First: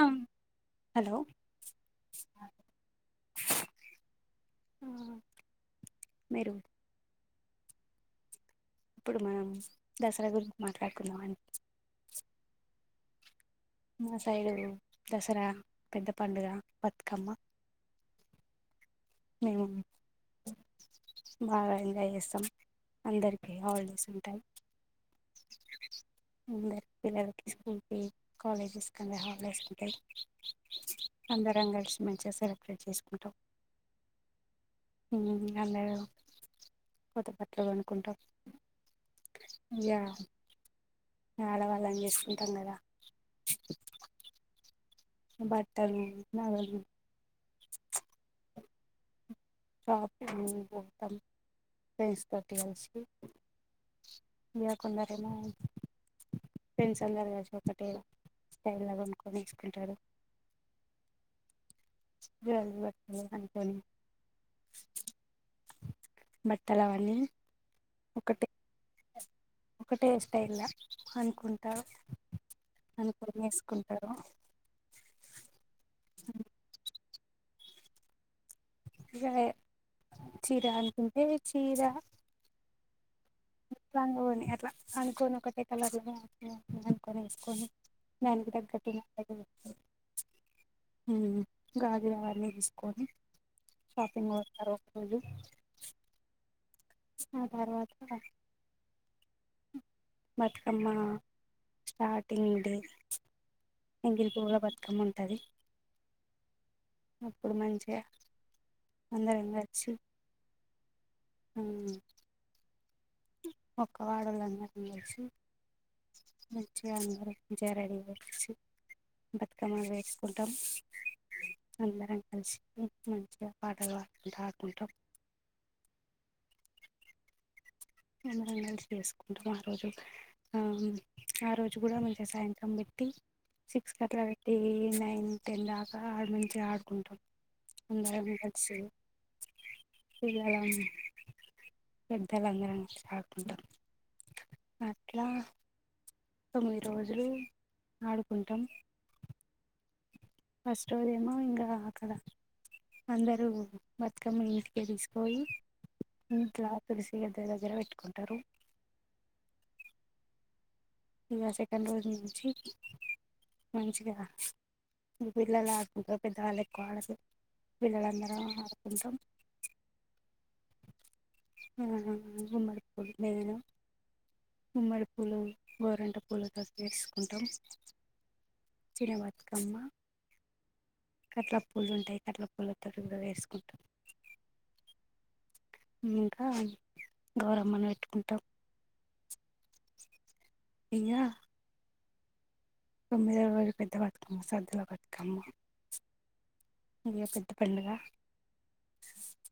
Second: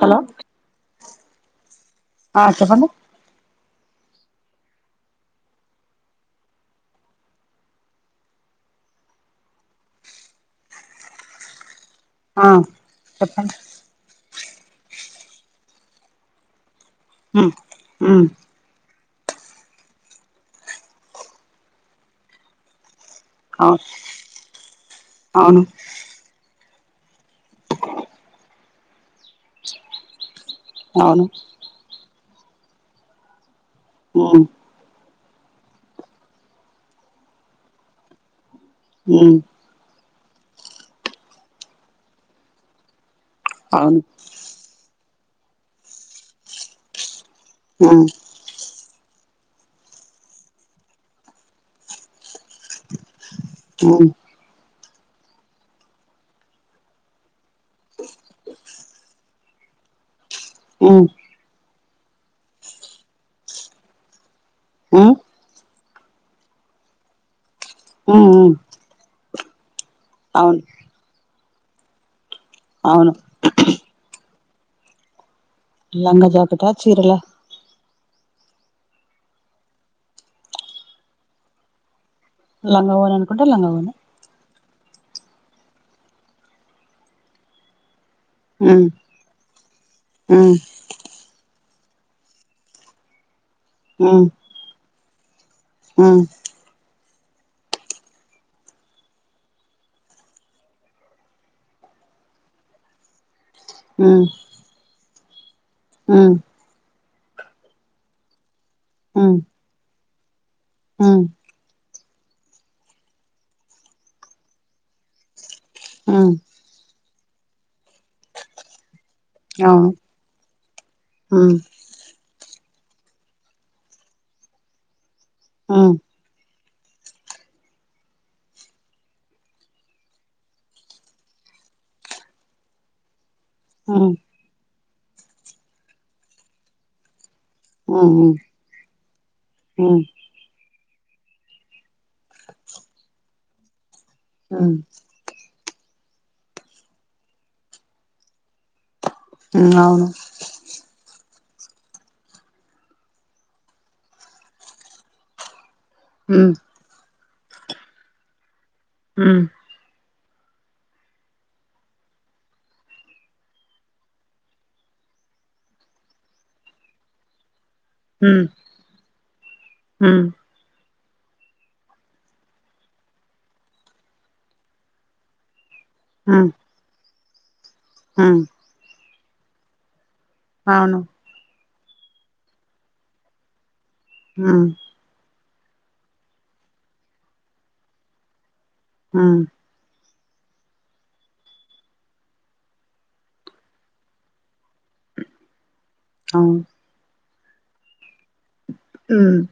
Hello hello ఆ చెప్పండి హ మీరు ఇప్పుడు మనం దసరా గురించి మాట్లాడుకుందామా అండి ఆ చెప్ మా సైడ్ దసరా పెద్ద పండుగ బతుకమ్మ హ్ మేము బాగా ఎంజాయ్ జెస్తాం. అందరికి అవును హాలిడేస్ ఉంటాయి. అవును అందరి పిల్లలకి స్కూల్కి కాలేజెస్ కంగా హాలీడేస్ ఉంటాయి. అవును అందరం కలిసి మంచిగా సే సెలబ్రేట్ చేసుకుంటాం. హ్ ఉమ్ అందరం కొత్త బట్టలు కొనుక్కుంటాం. ఉమ్ య ఆడవాల్లాం జెసుకుంటాం గాదా అవును బట్టలు నగాలు హ్ షాపింగ్ బోతం. ఫ్రెండ్ తోటి అటు కలసి ఉమ్ ఇగా కొందరేమో ఫ్రెండ్స్ అందరు కలిసి ఒకటే స్టైల్లా కొనుక్కోని ఏసుకుంటారు. హ్ [unintelligible] అనుకుని హ్ బట్టలు అవన్నీ హ్ హ్ ఒకటె స్టైల్ల అనుకుం తర్వాత అవును అనుకుని ఏసుకుంటారు. లంగా జాకీటా చీరల ఇగా చీర అనుకుంటే చీర లంగా వోని అని లంగా వోని అట్లా అనుకోని ఒకటే కలర్లు నో నో నో అనుకోని ఏసుకొని దానికి ఉమ్ తగ్గట్టున్నట్టున్న టైప్ ఉమ్ గాజులు అవన్నీ తీసుకొని ఉమ్ షాపింగ్ పోతరు ఒకరోజు ఉమ్ ఆ తర్వాత బతుకమ్మ స్టార్టింగ్ డే ఎంగిలిపూవుల బతుకమ్మ టది హ అప్పుడు మంచిగా ఉమ్ అందరం కలిసి ఉమ్ హా ఒక వాడల అందరం కలిసి ఉమ్ ఉమ్ మంచిగా అందరం మంచిగా రెడీ అయ్యేసి బతుకమ్మ అవును పేర్సుకుంటాం ఉమ్ అందరం కలిసి మంచిగా పాటలు పాడుకుంటా ఆడుకుంటాం ఆ అందరం కలిసి పేర్సుసుకుంటాం ఆ రోజు ఉమ్ ఆ రోజు కూడా మంచిగా సాయంత్రం పెట్టి సిక్స్ ఉమ్ ఉమ్ కట్ల పెట్టీ న నైన్ టెన్ దాకా ఆడు మంచిగా ఆడుకుంటాం అందరం కలిసి ఉమ్ ఉమ్ పిల్లలం పెద్దలందరం ఆడుకుంటాం ఉమ్ అట్లా తొమ్మిది రోజులు ఆడుకుంటాం ఆ అవును ఫస్ట్ రోజేమో ఇంగ అక్కడ అందరూ బతుకమ్మ ఇంటికే తీసుకపోయి ఉమ్ ఇంట్లా తులసి ఇగిద్దరి దగ్గర పెట్టుకుంటరు హ్మ్ ఇగా సెకండ్ రోజు నుంచి మంచిగా పిల్లలే ఆడుకుంటరూ పెద్దవాళ్ళు ఎక్కువ ఆడరు ఉమ్ పిల్లలందరం ఉమ్ ఆడుకుంటాం ఉమ్ ఆ గుమ్మడి పూలు నేను గుమ్మడి పూలు గోరెంట పూల తోట్ చేస్ కుంటాం ఆ కమ్మా ఆను ట్ల పూలుంటాయి కట్ల పూలతో కూడా పేర్సుకుంటం ఆ ఇంకా గౌరమ్మ ని పెట్టుకుంటాం ఉమ్ ఇంగా తొమ్మిదో రోజుపెద్ద బతుకమ్మ సద్దులొ బతుకమ్మ ఆ ఈ రోజుపెద్ద పండుగా ఉమ్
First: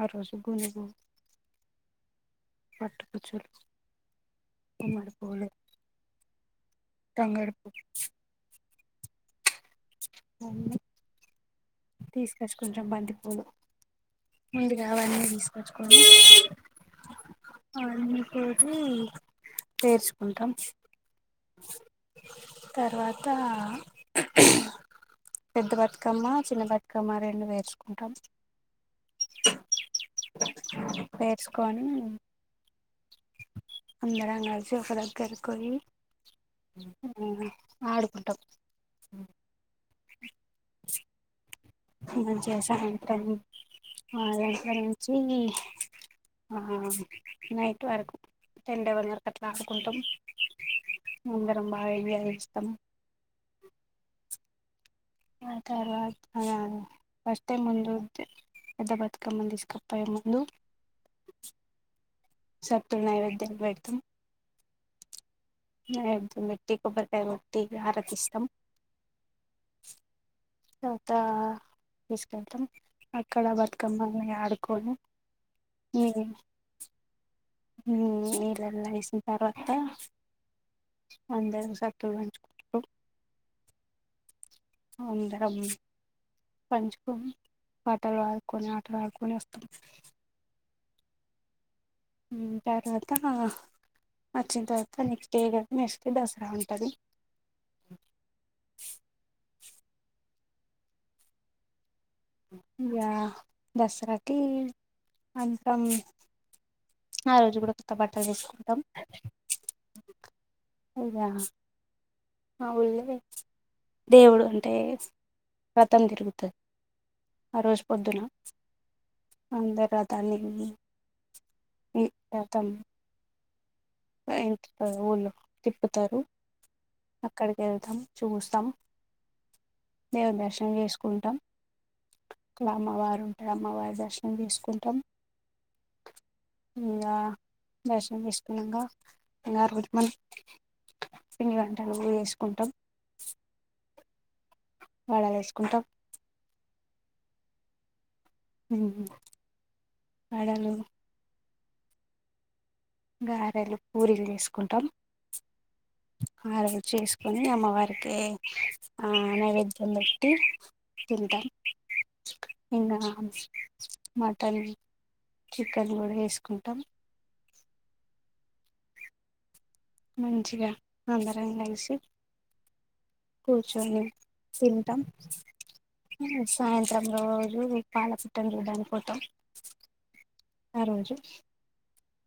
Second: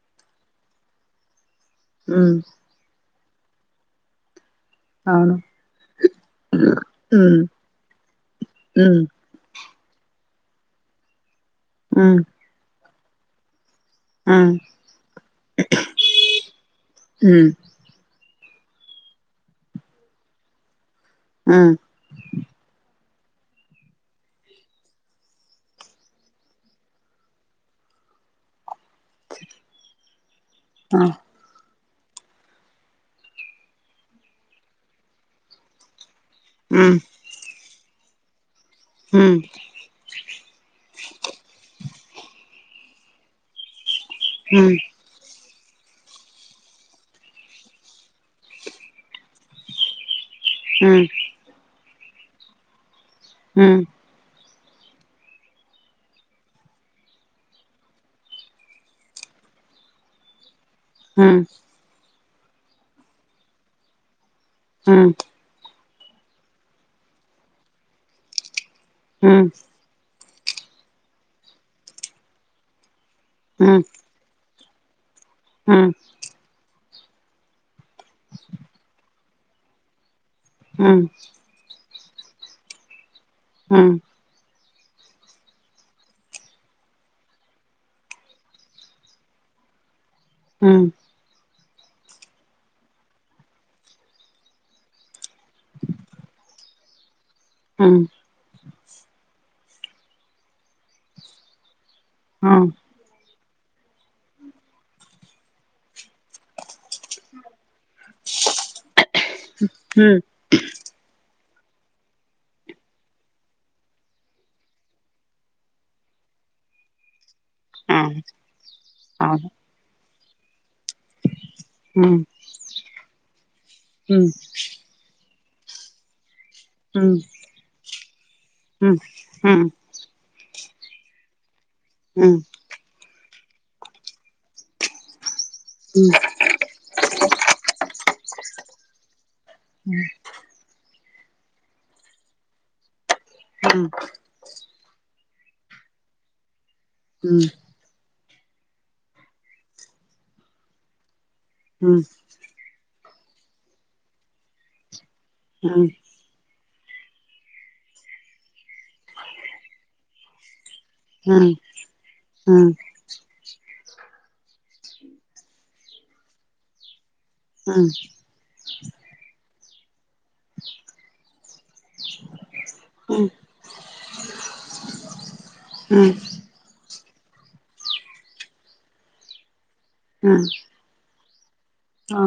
ఆ రోజు గుడికి పో ఉమ్ చలు అవును ఉమ్ తంగడి పూలు ఉమ్ అవును హ్మ్ తీసుకొచ్చు కొంచెం బంతి అవును హ్మ్ ముందు కావాలన్నవి తీసుకచ్చుకని హ్మ్ అన్న పోటి చేర్చుకుంటాం ఆ త పెద్ద బతుకమ్మ చిన్న బతుకమ్మ రెండు వేర్చుకుంటాం ఆ పేర్సుకొని అ అందరం కలిసి ఒక దగ్గరికి పోయి ఆడుకుంటాం ఉమ్ ఏమన్నా చేశావా ఇప్పుడు అండి ఆ హ్మ్ హ్మ్ అదరి నుంచి ఆ నైటువరకు టెన్ డే వరకు అట్లా ఆడుకుంటాం అందరం బా ఆ ఏ ఇష్టం ఉమ్ ఆ తర్వాత ఫస్ట్ టైమ్ ముందు పెద్ద బతుకమ్మను తీసుక పొయ్యే ముందు ఉమ్ సతుల నైవేద్యం పెడతాం ఉమ్ అ మేట్టి కొబ్బరికాయ కోట్టి ఆరతిస్తాం ఆ తంతా తీసుకంటాం అక్కడ బతుకమ్మ అని ఆడు కోను ఆ హ ఈలల్ల ఏసి తర్వాత హ్మ్ అందా స త వంచుకుకు ఆ అందరం పంచుకొని ఆటలు ఆడుకొని ఆటలు ఆడుకొని వస్తాం ఆ తర్వాత వచ్చిన తర్వాత నెక్స్ట్ డే కదా మెక్స్కి దసరా ఉంటాది ఆ హ్మ్ ఇక దసరాకి అద్దం ఆ రోజు కూడా కొత్త బట్టలు తీసుకుంటాం ఇగా ఆ ఊళ్ళే దేవుడు అంటే వ్రతం తిరుగుత ఆ రోజు పొద్దున అందర తాన్నిని మీ హ్మ్ అవును అవును కాతం హ్మ్ ఎంటి ఆ ఊళ్లో తిప్పుతారు అక్కడికి ఎల్తాం హ హ దేవుని చేసుకుంటాం క్రమవారం అమ్మవారి దర్శనం చేసుకుంటామ్ ఇంకా దర్శం చేసుకున్నాక ఇంకా ఆ రోజు మన సేనిగాడు [unintelligible] వేసుకుంటాం ఆ వడలు వేసుకుంటాం మ్ వడలు ఆ. గారెలు పులులు చేసుకుంటాం. ఆ. ఆ రోజు చేసుకొని ఆమ్. ఆ‌ నైవేద్యం బేట్ టి తింటం హ్మ్ హ్మ్ ఇంగా. మటన్ చికెన్ కూడా చేసుకుంటాం. ఆ. మంచిగా అందరం కలిసి. షి కూర్చుని తింటాం హ్మ్ హ్మ్ సాయంత్. ప్రతి రోజు పాలపెట్టిన చూడానికి పోతాం. హ్మ్ ఆ రోజు. ఆ.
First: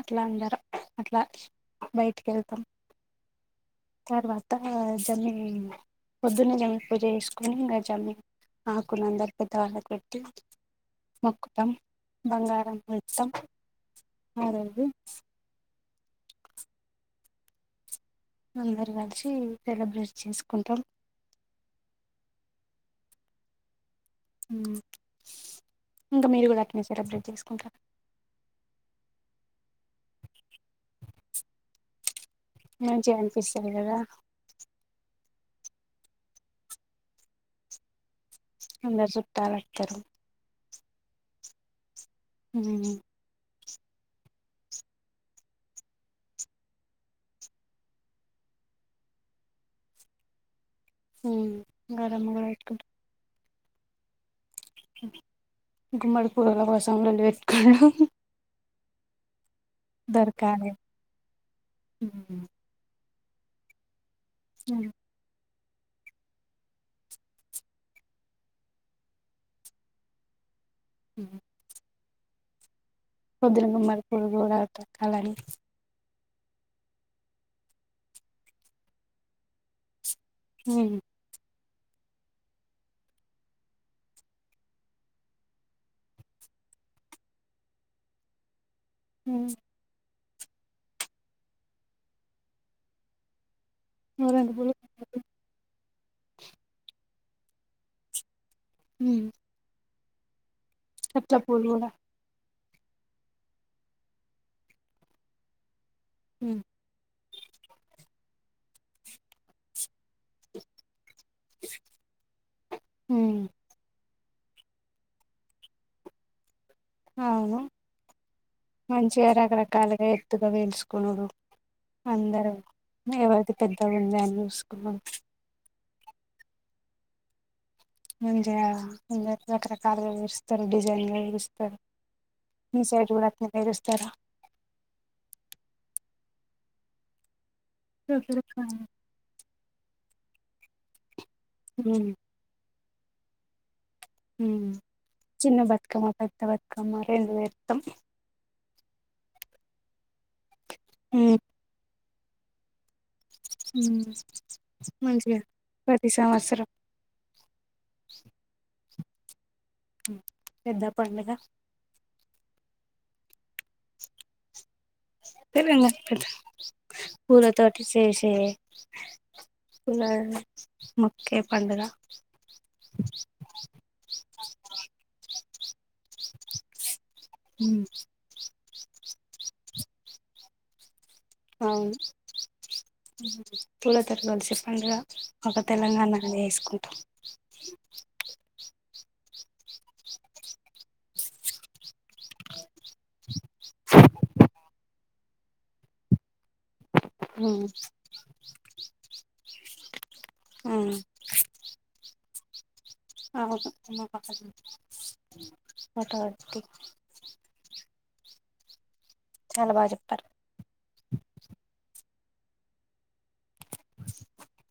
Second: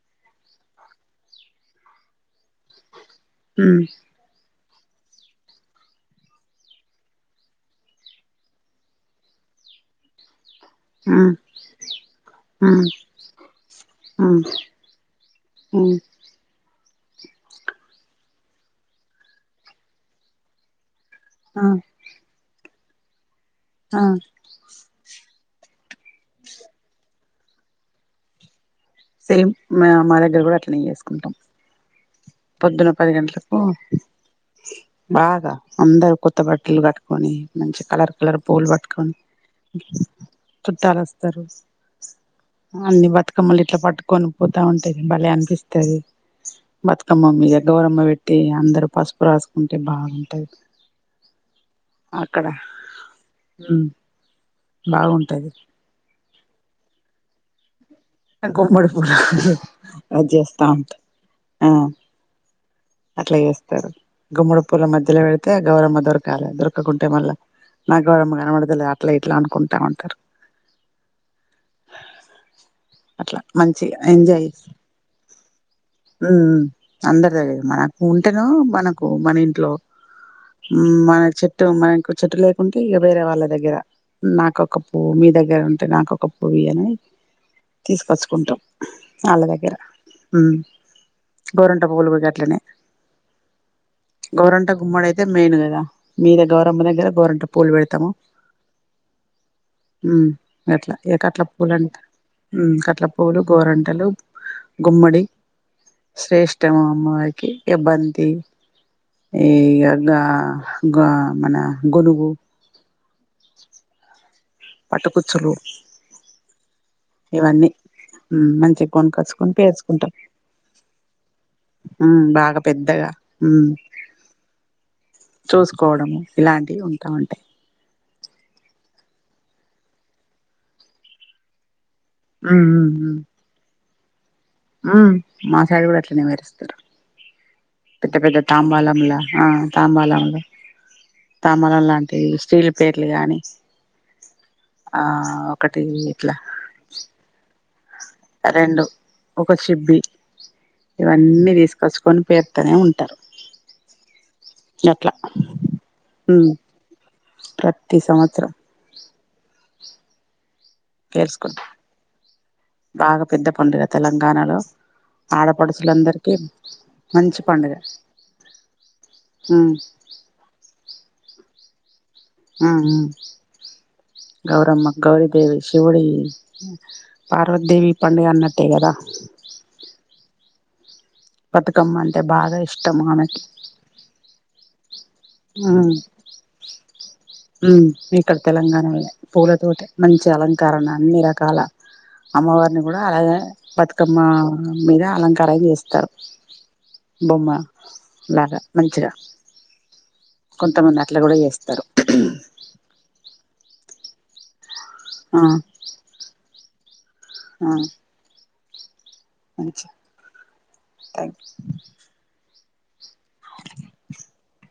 అట్లా అందరం. అట్లా బయటికి వెళ్తాం. ఉమ్. అంతా జమ్మి పొద్దున్నే జమ్మి పూజ చేసుకుని ఇంగ జెమిని ఆకునంత్ హ్మ్ మోకుటం బంగారం హ్మ్ ఇతం. ఆరోజు. మ్ అందరూ కలిసి సెలెబ్రేట్ చేసుకుంటామ్. ఆ. ఆ. ఉమ్ ఇంకా మీరు కూడా అట్లనే సెలబ్రేట్ చేసుకుంటారా. సేమ్ మా దగ్గర కూడా అట్లానే చేసుకుంటాం. పొద్దున పది మంచిగా గంటలకు అనిపిస్తది కదా బాగా. అందరు కొత్త బట్టలు కట్టుకొని మంచి కలర్ కలర్ ఫుల్ అందరు పట్టుకొని. చుట్టాలు చుట్టాలు వస్తారు. వస్తారు అన్ని బతుకమ్మలు ఇప్. ఇట్లా పట్టుకొని పోతుంటే భలే అనిపిస్తది. బతుకమ్మ మీద గౌరమ్మ బట్టి అందరూ పసుపు రాసుకుంటే బాగుంటది. గౌరమ్మ కూడా పెట్టుకుంటాం. ఉమ్. బాగుంటది. గుమ్మడి పూల కోసం లొల్లి పెట్టుకునుడు. గుమ్మడి పూలు. అద్ చేస్తా దొరకాలి ఉంటాం. అట్లా చేస్తాడు గుమ్మడు పూల మధ్యలో వెళ్ళ అయితే గౌరమ్మ దొరకాలి దొరకకుంటే మళ్ళ నా గౌరమ్మ కనబడదులే అట్లా ఇట్లా అనుకుంటా ఉంటారు - [inaudible] అట్లా రుద్రంగా మంచిగా మరి పడుగో తక్కాలని ఉ ఉ అందరిది అదే మనకు ఉంటేను మనకు మన ఇంట్లో హ్మ్ మన చే చెట్టు మనకు చెట్టు లేకుంటే ఇక వేరే వాళ్ళ దగ్గర నాకొక పువ్వు మీ దగ్గర ఉంటే నాకొక పువ్వు ఇయ్య అని తీసుకొచ్చుకుంటాం అళ్లదగ్గర హు గోరంట పూలు గా ట్లనే ఊరంగి గౌరంట పూలు గుమ్మడి అయితే మెయిన్ కదా మీద గౌరంబ దగ్ కదా గౌరంట పోల్ పెడతామ - [inaudible] హ ఎట్లా ఏకట్లా పూల అం కూడా కట్ల పూలు గోరంటలు గుమ్మడి శ్రేష్టముమో ఇగ బంతి ఇగ మన గొలుగు పటకుచ్చులు అవును మంచిగా కొనుకొచ్చుకొని రకరకాలుగా పేర్చుకుంటాం ఎత్తుగా వేలుసుకునుడు ఉమ్ అందరూ బాగా పెద్దగా ఏవైతే ఉమ్ పెద్దగ ఉంద అని చూసుకున్నా కోవడము ఇలాంటివి ఉంటూ ఉంటాయి ఏం చేయాలా రకరకాలుగా వేస్తరు డిజైన్లు ఇస్తారు మీ సైడ్ చూడండి వేస్ తరా ఉ మా సైడ్ కూడా అట్లనే పేరుస్తారు పెద్ద పెద్ద తాంబాలంల తాంబాలంల [inaudible] తంబాలం లాంటి రకరకాల స్త్రీల్ పేర్లు కానీ చిన్న బతుకమ్మ ఇట్లా పెద్ద బతుకమ్మ రెండు త్తం రెండు ఒక సిబ్బి ఇవన్నీ తీసుకొచ్చుకొని పేతనే ఉన్ హమ్ అట్లా మంచిగా ప్రతి ఉమ్ సంవత్సరం ప్రతి సంవత్సరం పెద్ద పండుగ తాగ పెద్ద పండగ తెలంగాణలో తెలంగాణ పెద్ద ఆడపడుచులందరికీ మంచి పండుగ పూలతోటి చేసే హుమ్ పండగ ఆ ఆ గౌరమ్మ గౌరీదేవి శివుడీ పార్వదేవి పండుగన్నట్టే కదా అవును బతుకమ్మ అంటే బాగా ఇష్టం తుల తరగాలు చెప్పండ హ్ ఇక్కడ ఉహ్ తెలంగాణాలానే పూలతో మంచి అలంకారణ అన్ని రకాల అమ్మవారిని కూడా అలాగే బతుకమ్మ మీరా అలంకార జేస్తారు బొమ్మ లాగా మంచిగా అవును కొంతమంది అట్లా కూడా జేస్తారు అవుదు ఉమ పక్క ఆ మటవట్టి ఆ చాలా బాగా చెప్తారు థ్యాంక్ యు అలాగానే